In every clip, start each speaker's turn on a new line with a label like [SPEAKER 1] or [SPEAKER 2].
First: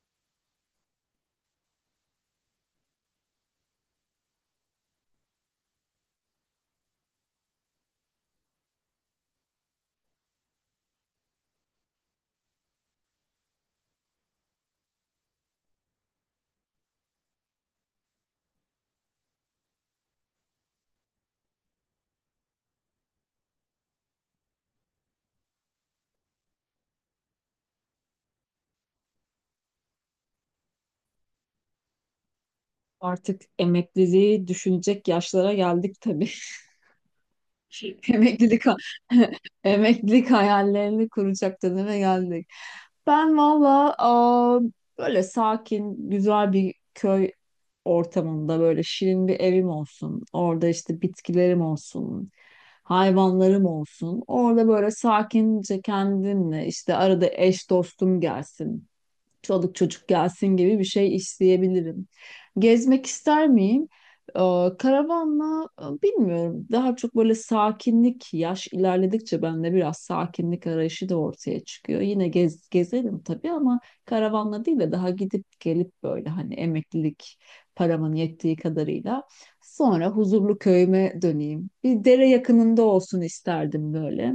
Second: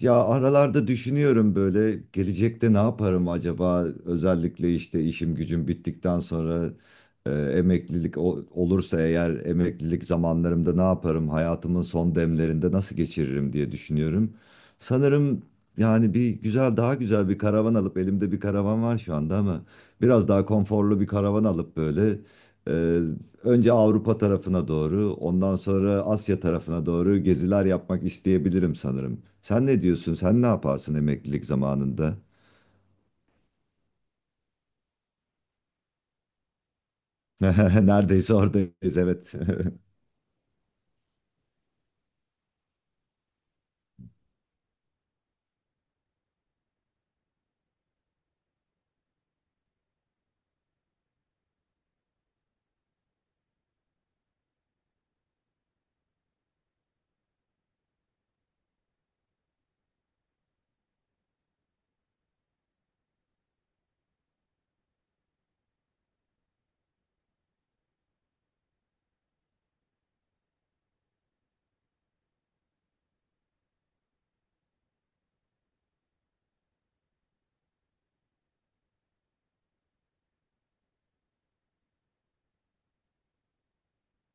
[SPEAKER 1] Ya aralarda düşünüyorum böyle gelecekte ne yaparım acaba, özellikle işte işim gücüm bittikten sonra emeklilik olursa eğer, emeklilik zamanlarımda ne yaparım, hayatımın son demlerinde nasıl geçiririm diye düşünüyorum. Sanırım yani bir güzel daha güzel bir karavan alıp, elimde bir karavan var şu anda ama biraz daha konforlu bir karavan alıp böyle, e, önce Avrupa tarafına doğru, ondan sonra Asya tarafına doğru geziler yapmak isteyebilirim sanırım. Sen ne diyorsun? Sen ne yaparsın emeklilik zamanında?
[SPEAKER 2] Artık emekliliği düşünecek yaşlara geldik tabii.
[SPEAKER 1] Neredeyse
[SPEAKER 2] Emeklilik ha-
[SPEAKER 1] oradayız, evet.
[SPEAKER 2] Emeklilik hayallerini kuracak döneme geldik. Ben valla böyle sakin, güzel bir köy ortamında böyle şirin bir evim olsun. Orada işte bitkilerim olsun, hayvanlarım olsun. Orada böyle sakince kendimle işte arada eş dostum gelsin, çoluk çocuk gelsin gibi bir şey isteyebilirim. Gezmek ister miyim? Ee, Karavanla bilmiyorum. Daha çok böyle sakinlik, yaş ilerledikçe bende biraz sakinlik arayışı da ortaya çıkıyor. Yine gezerim tabii ama karavanla değil de daha gidip gelip, böyle hani emeklilik paramın yettiği kadarıyla, sonra huzurlu köyüme döneyim. Bir dere yakınında olsun isterdim, böyle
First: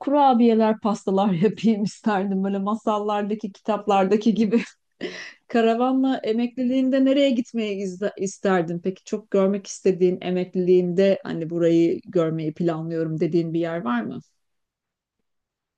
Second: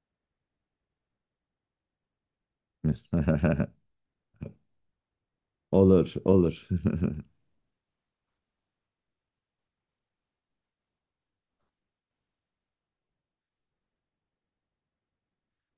[SPEAKER 2] kurabiyeler, pastalar yapayım isterdim. Böyle masallardaki, kitaplardaki gibi.
[SPEAKER 1] Olur,
[SPEAKER 2] Karavanla
[SPEAKER 1] olur.
[SPEAKER 2] emekliliğinde nereye gitmeyi isterdin? Peki çok görmek istediğin emekliliğinde, hani burayı görmeyi planlıyorum dediğin bir yer var mı?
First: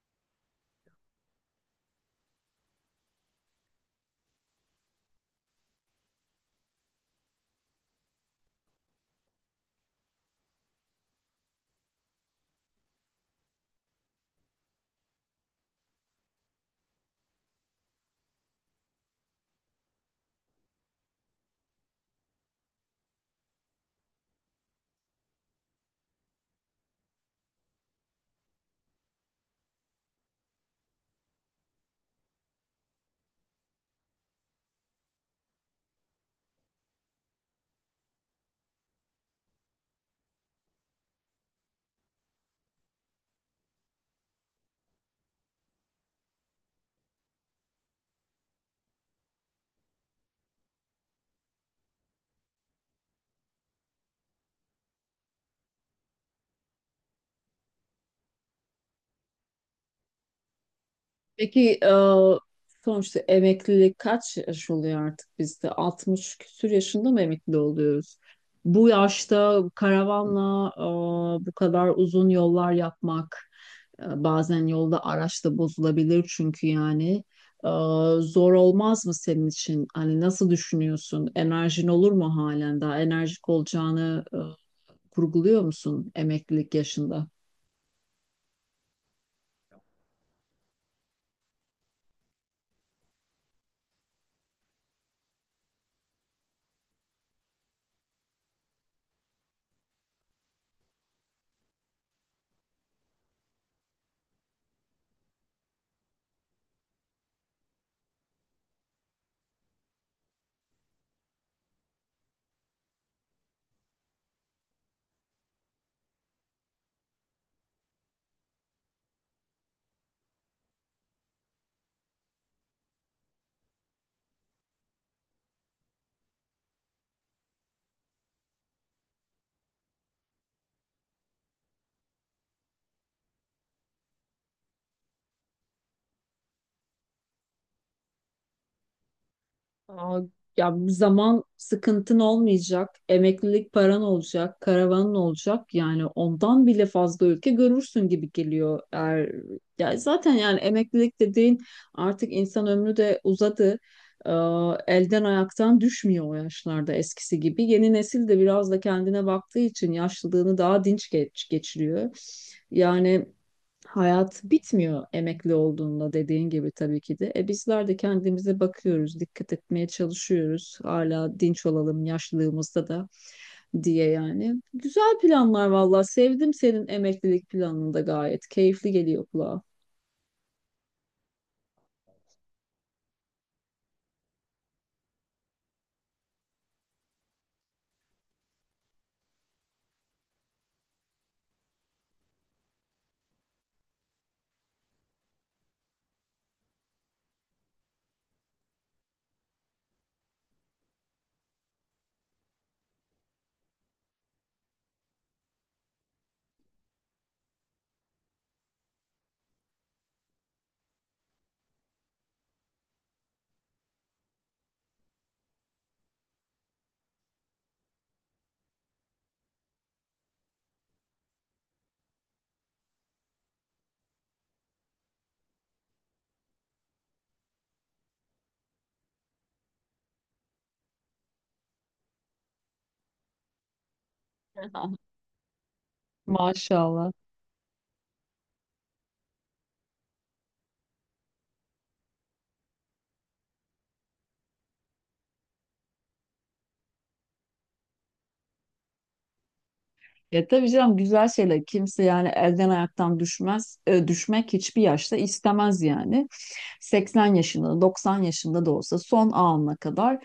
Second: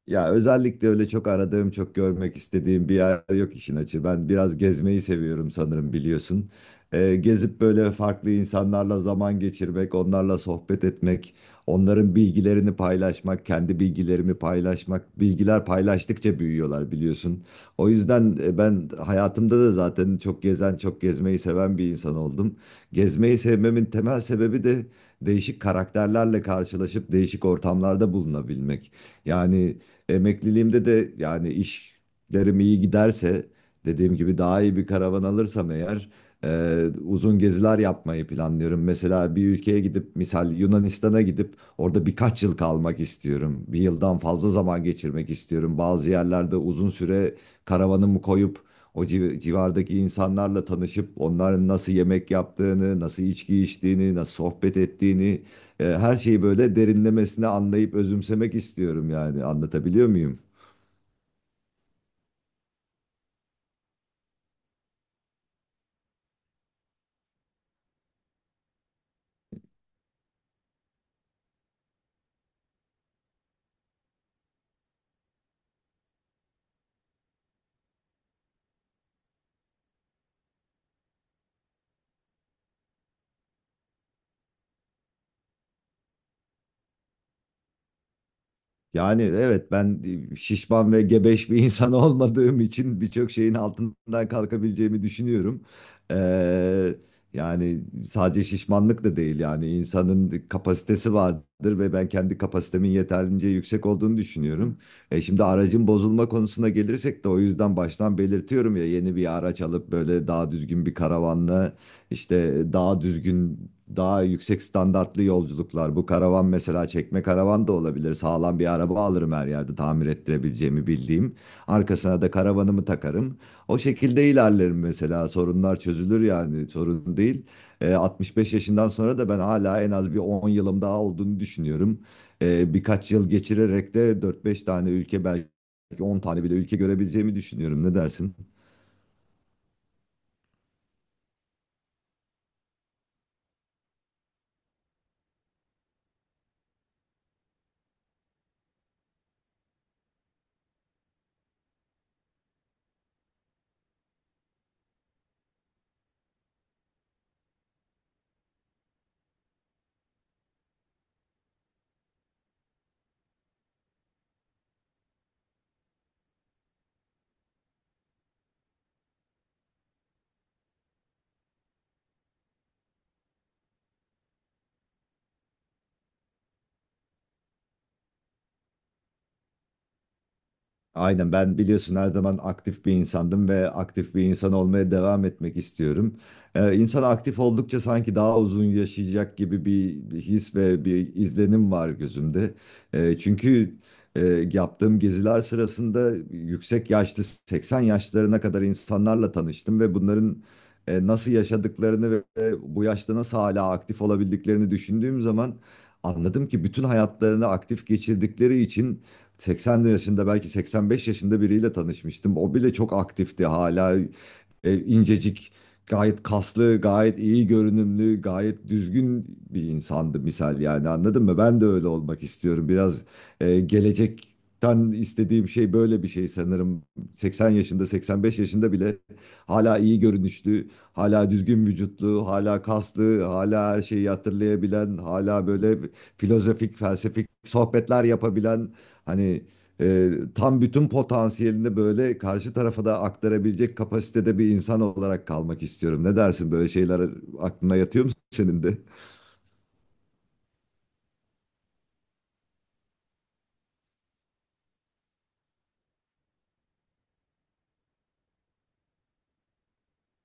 [SPEAKER 1] Ya özellikle öyle çok aradığım, çok görmek istediğim bir yer yok işin açığı. Ben biraz gezmeyi seviyorum sanırım, biliyorsun. Gezip böyle farklı insanlarla zaman geçirmek, onlarla sohbet etmek, onların bilgilerini paylaşmak, kendi bilgilerimi paylaşmak. Bilgiler paylaştıkça büyüyorlar, biliyorsun. O yüzden ben hayatımda da zaten çok gezen, çok gezmeyi seven bir insan oldum. Gezmeyi sevmemin temel sebebi de değişik karakterlerle karşılaşıp değişik ortamlarda bulunabilmek. Yani emekliliğimde de, yani işlerim iyi giderse, dediğim gibi daha iyi bir karavan alırsam eğer, uzun geziler yapmayı planlıyorum. Mesela bir ülkeye gidip, misal Yunanistan'a gidip orada birkaç yıl kalmak istiyorum. Bir yıldan fazla zaman geçirmek istiyorum. Bazı yerlerde uzun süre karavanımı koyup civardaki insanlarla tanışıp, onların nasıl yemek yaptığını, nasıl içki içtiğini, nasıl sohbet ettiğini, her şeyi böyle derinlemesine anlayıp özümsemek istiyorum yani. Anlatabiliyor muyum?
[SPEAKER 2] Peki sonuçta emeklilik kaç yaş oluyor artık bizde? 60 küsur yaşında mı emekli oluyoruz? Bu yaşta karavanla bu kadar uzun yollar yapmak, bazen yolda araç da bozulabilir çünkü yani. E, Zor olmaz mı senin için? Hani nasıl düşünüyorsun? Enerjin olur mu halen daha? Enerjik olacağını kurguluyor musun emeklilik yaşında?
[SPEAKER 1] Yani evet, ben şişman ve gebeş bir insan olmadığım için birçok şeyin altından kalkabileceğimi düşünüyorum. E, Yani sadece şişmanlık da değil, yani insanın kapasitesi vardır ve ben kendi kapasitemin yeterince yüksek olduğunu düşünüyorum. E, şimdi aracın bozulma konusuna gelirsek de, o yüzden baştan belirtiyorum ya, yeni bir araç alıp böyle daha düzgün bir karavanla, İşte daha düzgün, daha yüksek standartlı yolculuklar. Bu karavan mesela çekme karavan da olabilir. Sağlam bir araba alırım her yerde tamir ettirebileceğimi bildiğim. Arkasına da karavanımı takarım. O şekilde ilerlerim mesela. Sorunlar çözülür, yani sorun değil. 65 yaşından sonra da ben hala en az bir 10 yılım daha olduğunu düşünüyorum. Birkaç yıl geçirerek de 4-5 tane ülke, belki 10 tane bile ülke görebileceğimi düşünüyorum. Ne dersin?
[SPEAKER 2] Aa, Ya zaman sıkıntın olmayacak, emeklilik paran olacak, karavanın olacak. Yani ondan bile fazla ülke görürsün gibi geliyor. Eğer, ya zaten yani emeklilik dediğin, artık insan ömrü de uzadı. Ee, Elden ayaktan düşmüyor o yaşlarda eskisi gibi. Yeni nesil de biraz da kendine baktığı için yaşlılığını daha dinç geçiriyor. Yani hayat bitmiyor emekli olduğunda, dediğin gibi tabii ki de. Bizler de kendimize bakıyoruz, dikkat etmeye çalışıyoruz. Hala dinç olalım yaşlılığımızda da diye yani. Güzel planlar valla. Sevdim senin emeklilik planını da gayet. Keyifli geliyor kulağa.
[SPEAKER 1] Aynen, ben biliyorsun her zaman aktif bir insandım ve aktif bir insan olmaya devam etmek istiyorum. İnsan aktif oldukça sanki daha uzun yaşayacak gibi bir his ve bir izlenim var gözümde. Çünkü e, yaptığım geziler sırasında yüksek yaşlı 80 yaşlarına kadar insanlarla tanıştım ve bunların nasıl yaşadıklarını ve bu yaşta nasıl hala aktif olabildiklerini düşündüğüm zaman, anladım ki bütün hayatlarını aktif geçirdikleri için 80 yaşında, belki 85 yaşında biriyle tanışmıştım. O bile çok aktifti hala, incecik, gayet kaslı, gayet iyi görünümlü, gayet düzgün bir insandı misal, yani anladın mı? Ben de öyle olmak istiyorum. Biraz gelecekten istediğim şey böyle bir şey sanırım. 80 yaşında, 85 yaşında bile hala iyi görünüşlü, hala düzgün vücutlu, hala kaslı, hala her şeyi hatırlayabilen, hala böyle filozofik,
[SPEAKER 2] Maşallah.
[SPEAKER 1] felsefik sohbetler yapabilen, hani, tam bütün potansiyelini böyle karşı tarafa da aktarabilecek kapasitede bir insan olarak kalmak istiyorum. Ne dersin, böyle şeyler aklına yatıyor mu senin de?
[SPEAKER 2] Ya tabii canım, güzel şeyler. Kimse yani elden ayaktan düşmez. Düşmek hiçbir yaşta istemez yani. Seksen yaşında, 90 yaşında da olsa son anına kadar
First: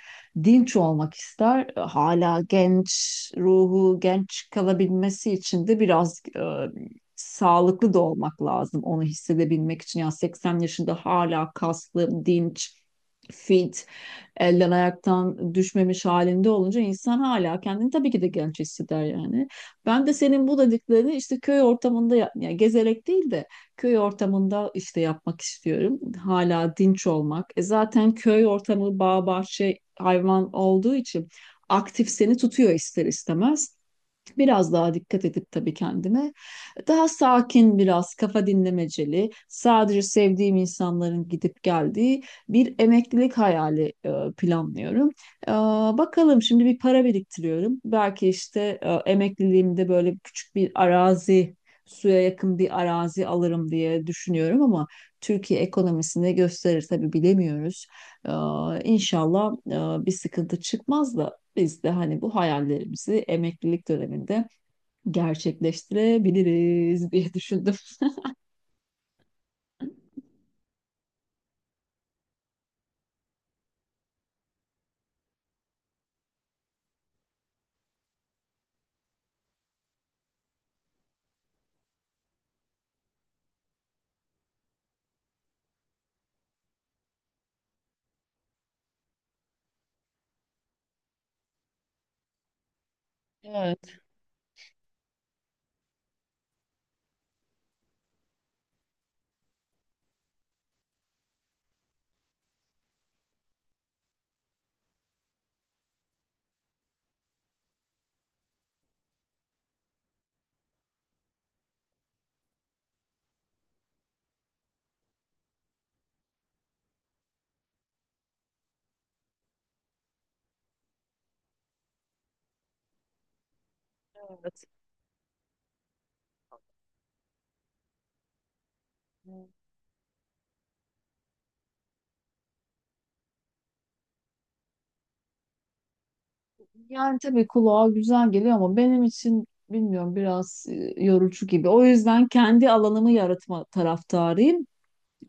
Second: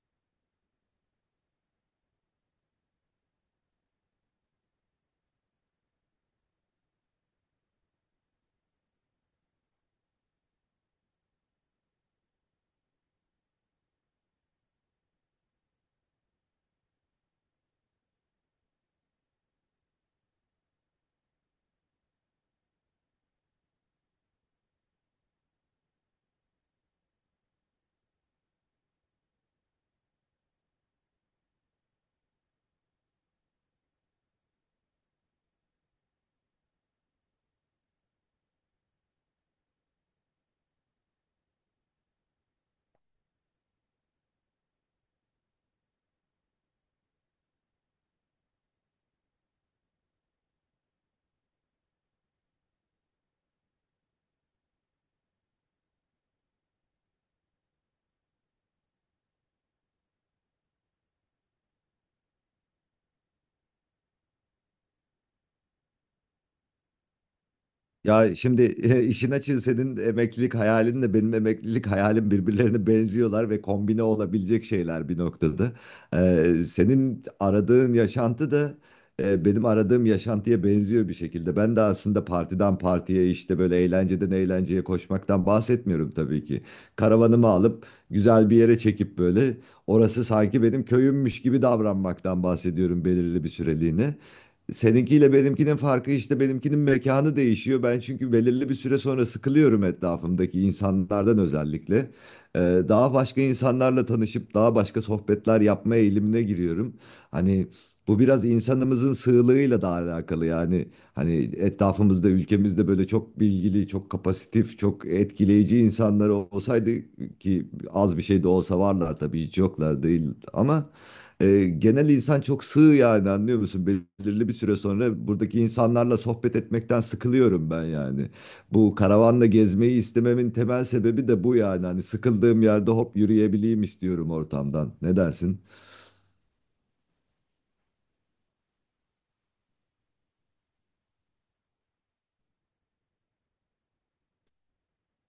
[SPEAKER 2] dinç olmak ister. Hala genç ruhu, genç kalabilmesi için de biraz sağlıklı da olmak lazım onu hissedebilmek için. Yani 80 yaşında hala kaslı, dinç, fit, elden ayaktan düşmemiş halinde olunca insan hala kendini tabii ki de genç hisseder yani. Ben de senin bu dediklerini işte köy ortamında yani gezerek değil de köy ortamında işte yapmak istiyorum. Hala dinç olmak. E zaten köy ortamı bağ bahçe hayvan olduğu için aktif seni tutuyor ister istemez. Biraz daha dikkat edip tabii kendime. Daha sakin biraz, kafa dinlemeceli, sadece sevdiğim insanların gidip geldiği bir emeklilik hayali planlıyorum. E, Bakalım, şimdi bir para biriktiriyorum. Belki işte emekliliğimde böyle küçük bir arazi, suya yakın bir arazi alırım diye düşünüyorum ama Türkiye ekonomisini gösterir tabii, bilemiyoruz. E, İnşallah bir sıkıntı çıkmaz da biz de hani bu hayallerimizi emeklilik döneminde gerçekleştirebiliriz diye düşündüm.
[SPEAKER 1] Ya şimdi işin açığı senin emeklilik hayalinle benim emeklilik hayalim birbirlerine benziyorlar ve kombine olabilecek şeyler bir noktada. Senin aradığın yaşantı da benim aradığım yaşantıya benziyor bir şekilde. Ben de aslında partiden partiye, işte böyle eğlenceden eğlenceye koşmaktan bahsetmiyorum tabii ki. Karavanımı alıp güzel bir yere çekip, böyle orası sanki benim köyümmüş gibi davranmaktan bahsediyorum belirli bir
[SPEAKER 2] Evet,
[SPEAKER 1] süreliğine. Seninkiyle benimkinin farkı işte, benimkinin mekanı değişiyor. Ben çünkü belirli bir süre sonra sıkılıyorum etrafımdaki insanlardan, özellikle. Ee, Daha başka insanlarla tanışıp daha başka sohbetler yapma eğilimine giriyorum. Hani bu biraz insanımızın sığlığıyla da alakalı yani. Hani etrafımızda, ülkemizde böyle çok bilgili, çok kapasitif, çok etkileyici insanlar olsaydı, ki az bir şey de olsa varlar tabii, hiç yoklar değil, ama genel insan çok sığ, yani anlıyor musun? Belirli bir
[SPEAKER 2] evet.
[SPEAKER 1] süre sonra buradaki insanlarla sohbet etmekten sıkılıyorum ben yani. Bu karavanla gezmeyi istememin temel sebebi de bu yani. Hani sıkıldığım yerde hop yürüyebileyim istiyorum ortamdan. Ne dersin?
[SPEAKER 2] Yani tabii kulağa güzel geliyor ama benim için bilmiyorum, biraz yorucu gibi. O yüzden kendi alanımı yaratma taraftarıyım.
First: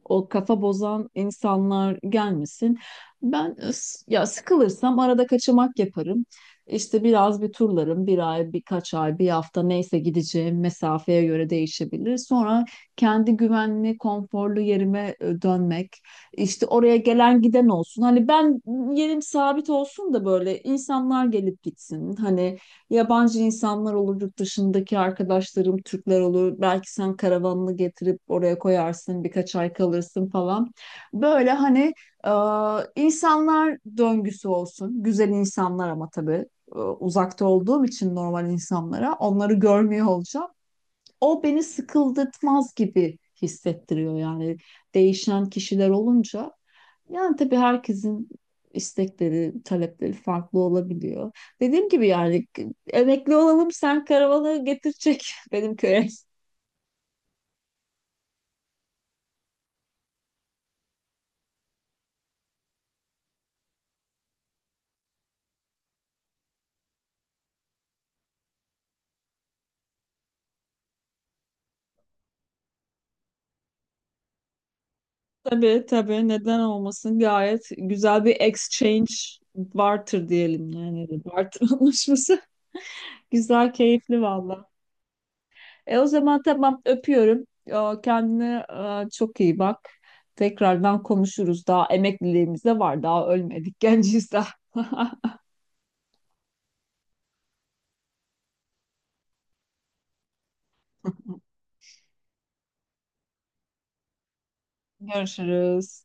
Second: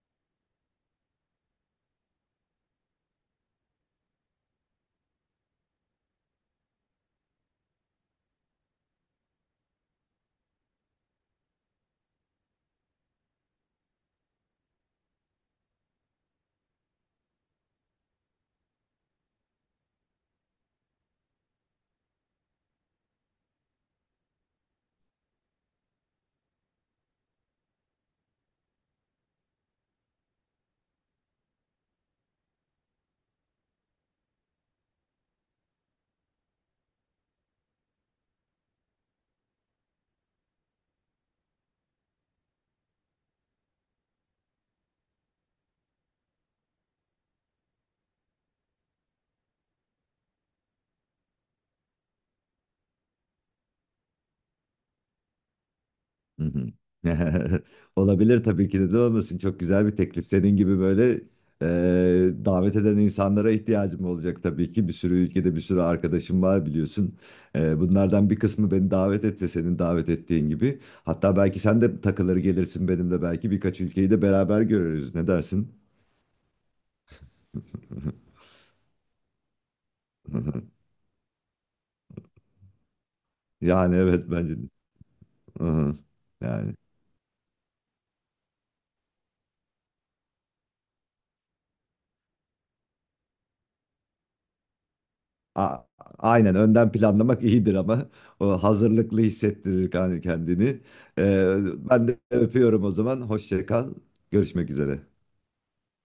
[SPEAKER 2] O kafa bozan insanlar gelmesin. Ben ya sıkılırsam arada kaçamak yaparım. İşte biraz bir turlarım, bir ay, birkaç ay, bir hafta, neyse gideceğim mesafeye göre değişebilir. Sonra kendi güvenli, konforlu yerime dönmek. İşte oraya gelen giden olsun. Hani ben yerim sabit olsun da böyle insanlar gelip gitsin. Hani yabancı insanlar olur, yurt dışındaki arkadaşlarım Türkler olur. Belki sen karavanını getirip oraya koyarsın, birkaç ay kalırsın falan. Böyle hani insanlar döngüsü olsun. Güzel insanlar ama tabii uzakta olduğum için normal insanlara, onları görmüyor olacağım. O beni sıkıldırtmaz gibi hissettiriyor yani, değişen kişiler olunca. Yani tabii herkesin istekleri, talepleri farklı olabiliyor. Dediğim gibi yani emekli olalım, sen karavanı getirecek benim köye.
[SPEAKER 1] Hı hı. Olabilir tabii ki, neden olmasın. Çok güzel bir teklif. Senin gibi böyle davet eden insanlara ihtiyacım olacak tabii ki. Bir sürü ülkede bir sürü arkadaşım var, biliyorsun. E, bunlardan bir kısmı beni davet etse, senin davet ettiğin gibi. Hatta belki sen de takılır gelirsin benimle, belki birkaç ülkeyi de beraber görürüz. Ne dersin?
[SPEAKER 2] Tabii tabii, neden olmasın, gayet güzel bir exchange, barter diyelim yani, barter anlaşması. Güzel,
[SPEAKER 1] Yani
[SPEAKER 2] keyifli
[SPEAKER 1] evet, bence
[SPEAKER 2] valla.
[SPEAKER 1] de. Hı hı.
[SPEAKER 2] O zaman
[SPEAKER 1] Yani.
[SPEAKER 2] tamam, öpüyorum. Kendine çok iyi bak. Tekrardan konuşuruz. Daha emekliliğimiz de var. Daha ölmedik, genciyiz daha.
[SPEAKER 1] A- Aynen, önden planlamak iyidir ama o hazırlıklı hissettirir kendini. Ee, Ben de öpüyorum o zaman. Hoşça kal. Görüşmek üzere.
[SPEAKER 2] Görüşürüz.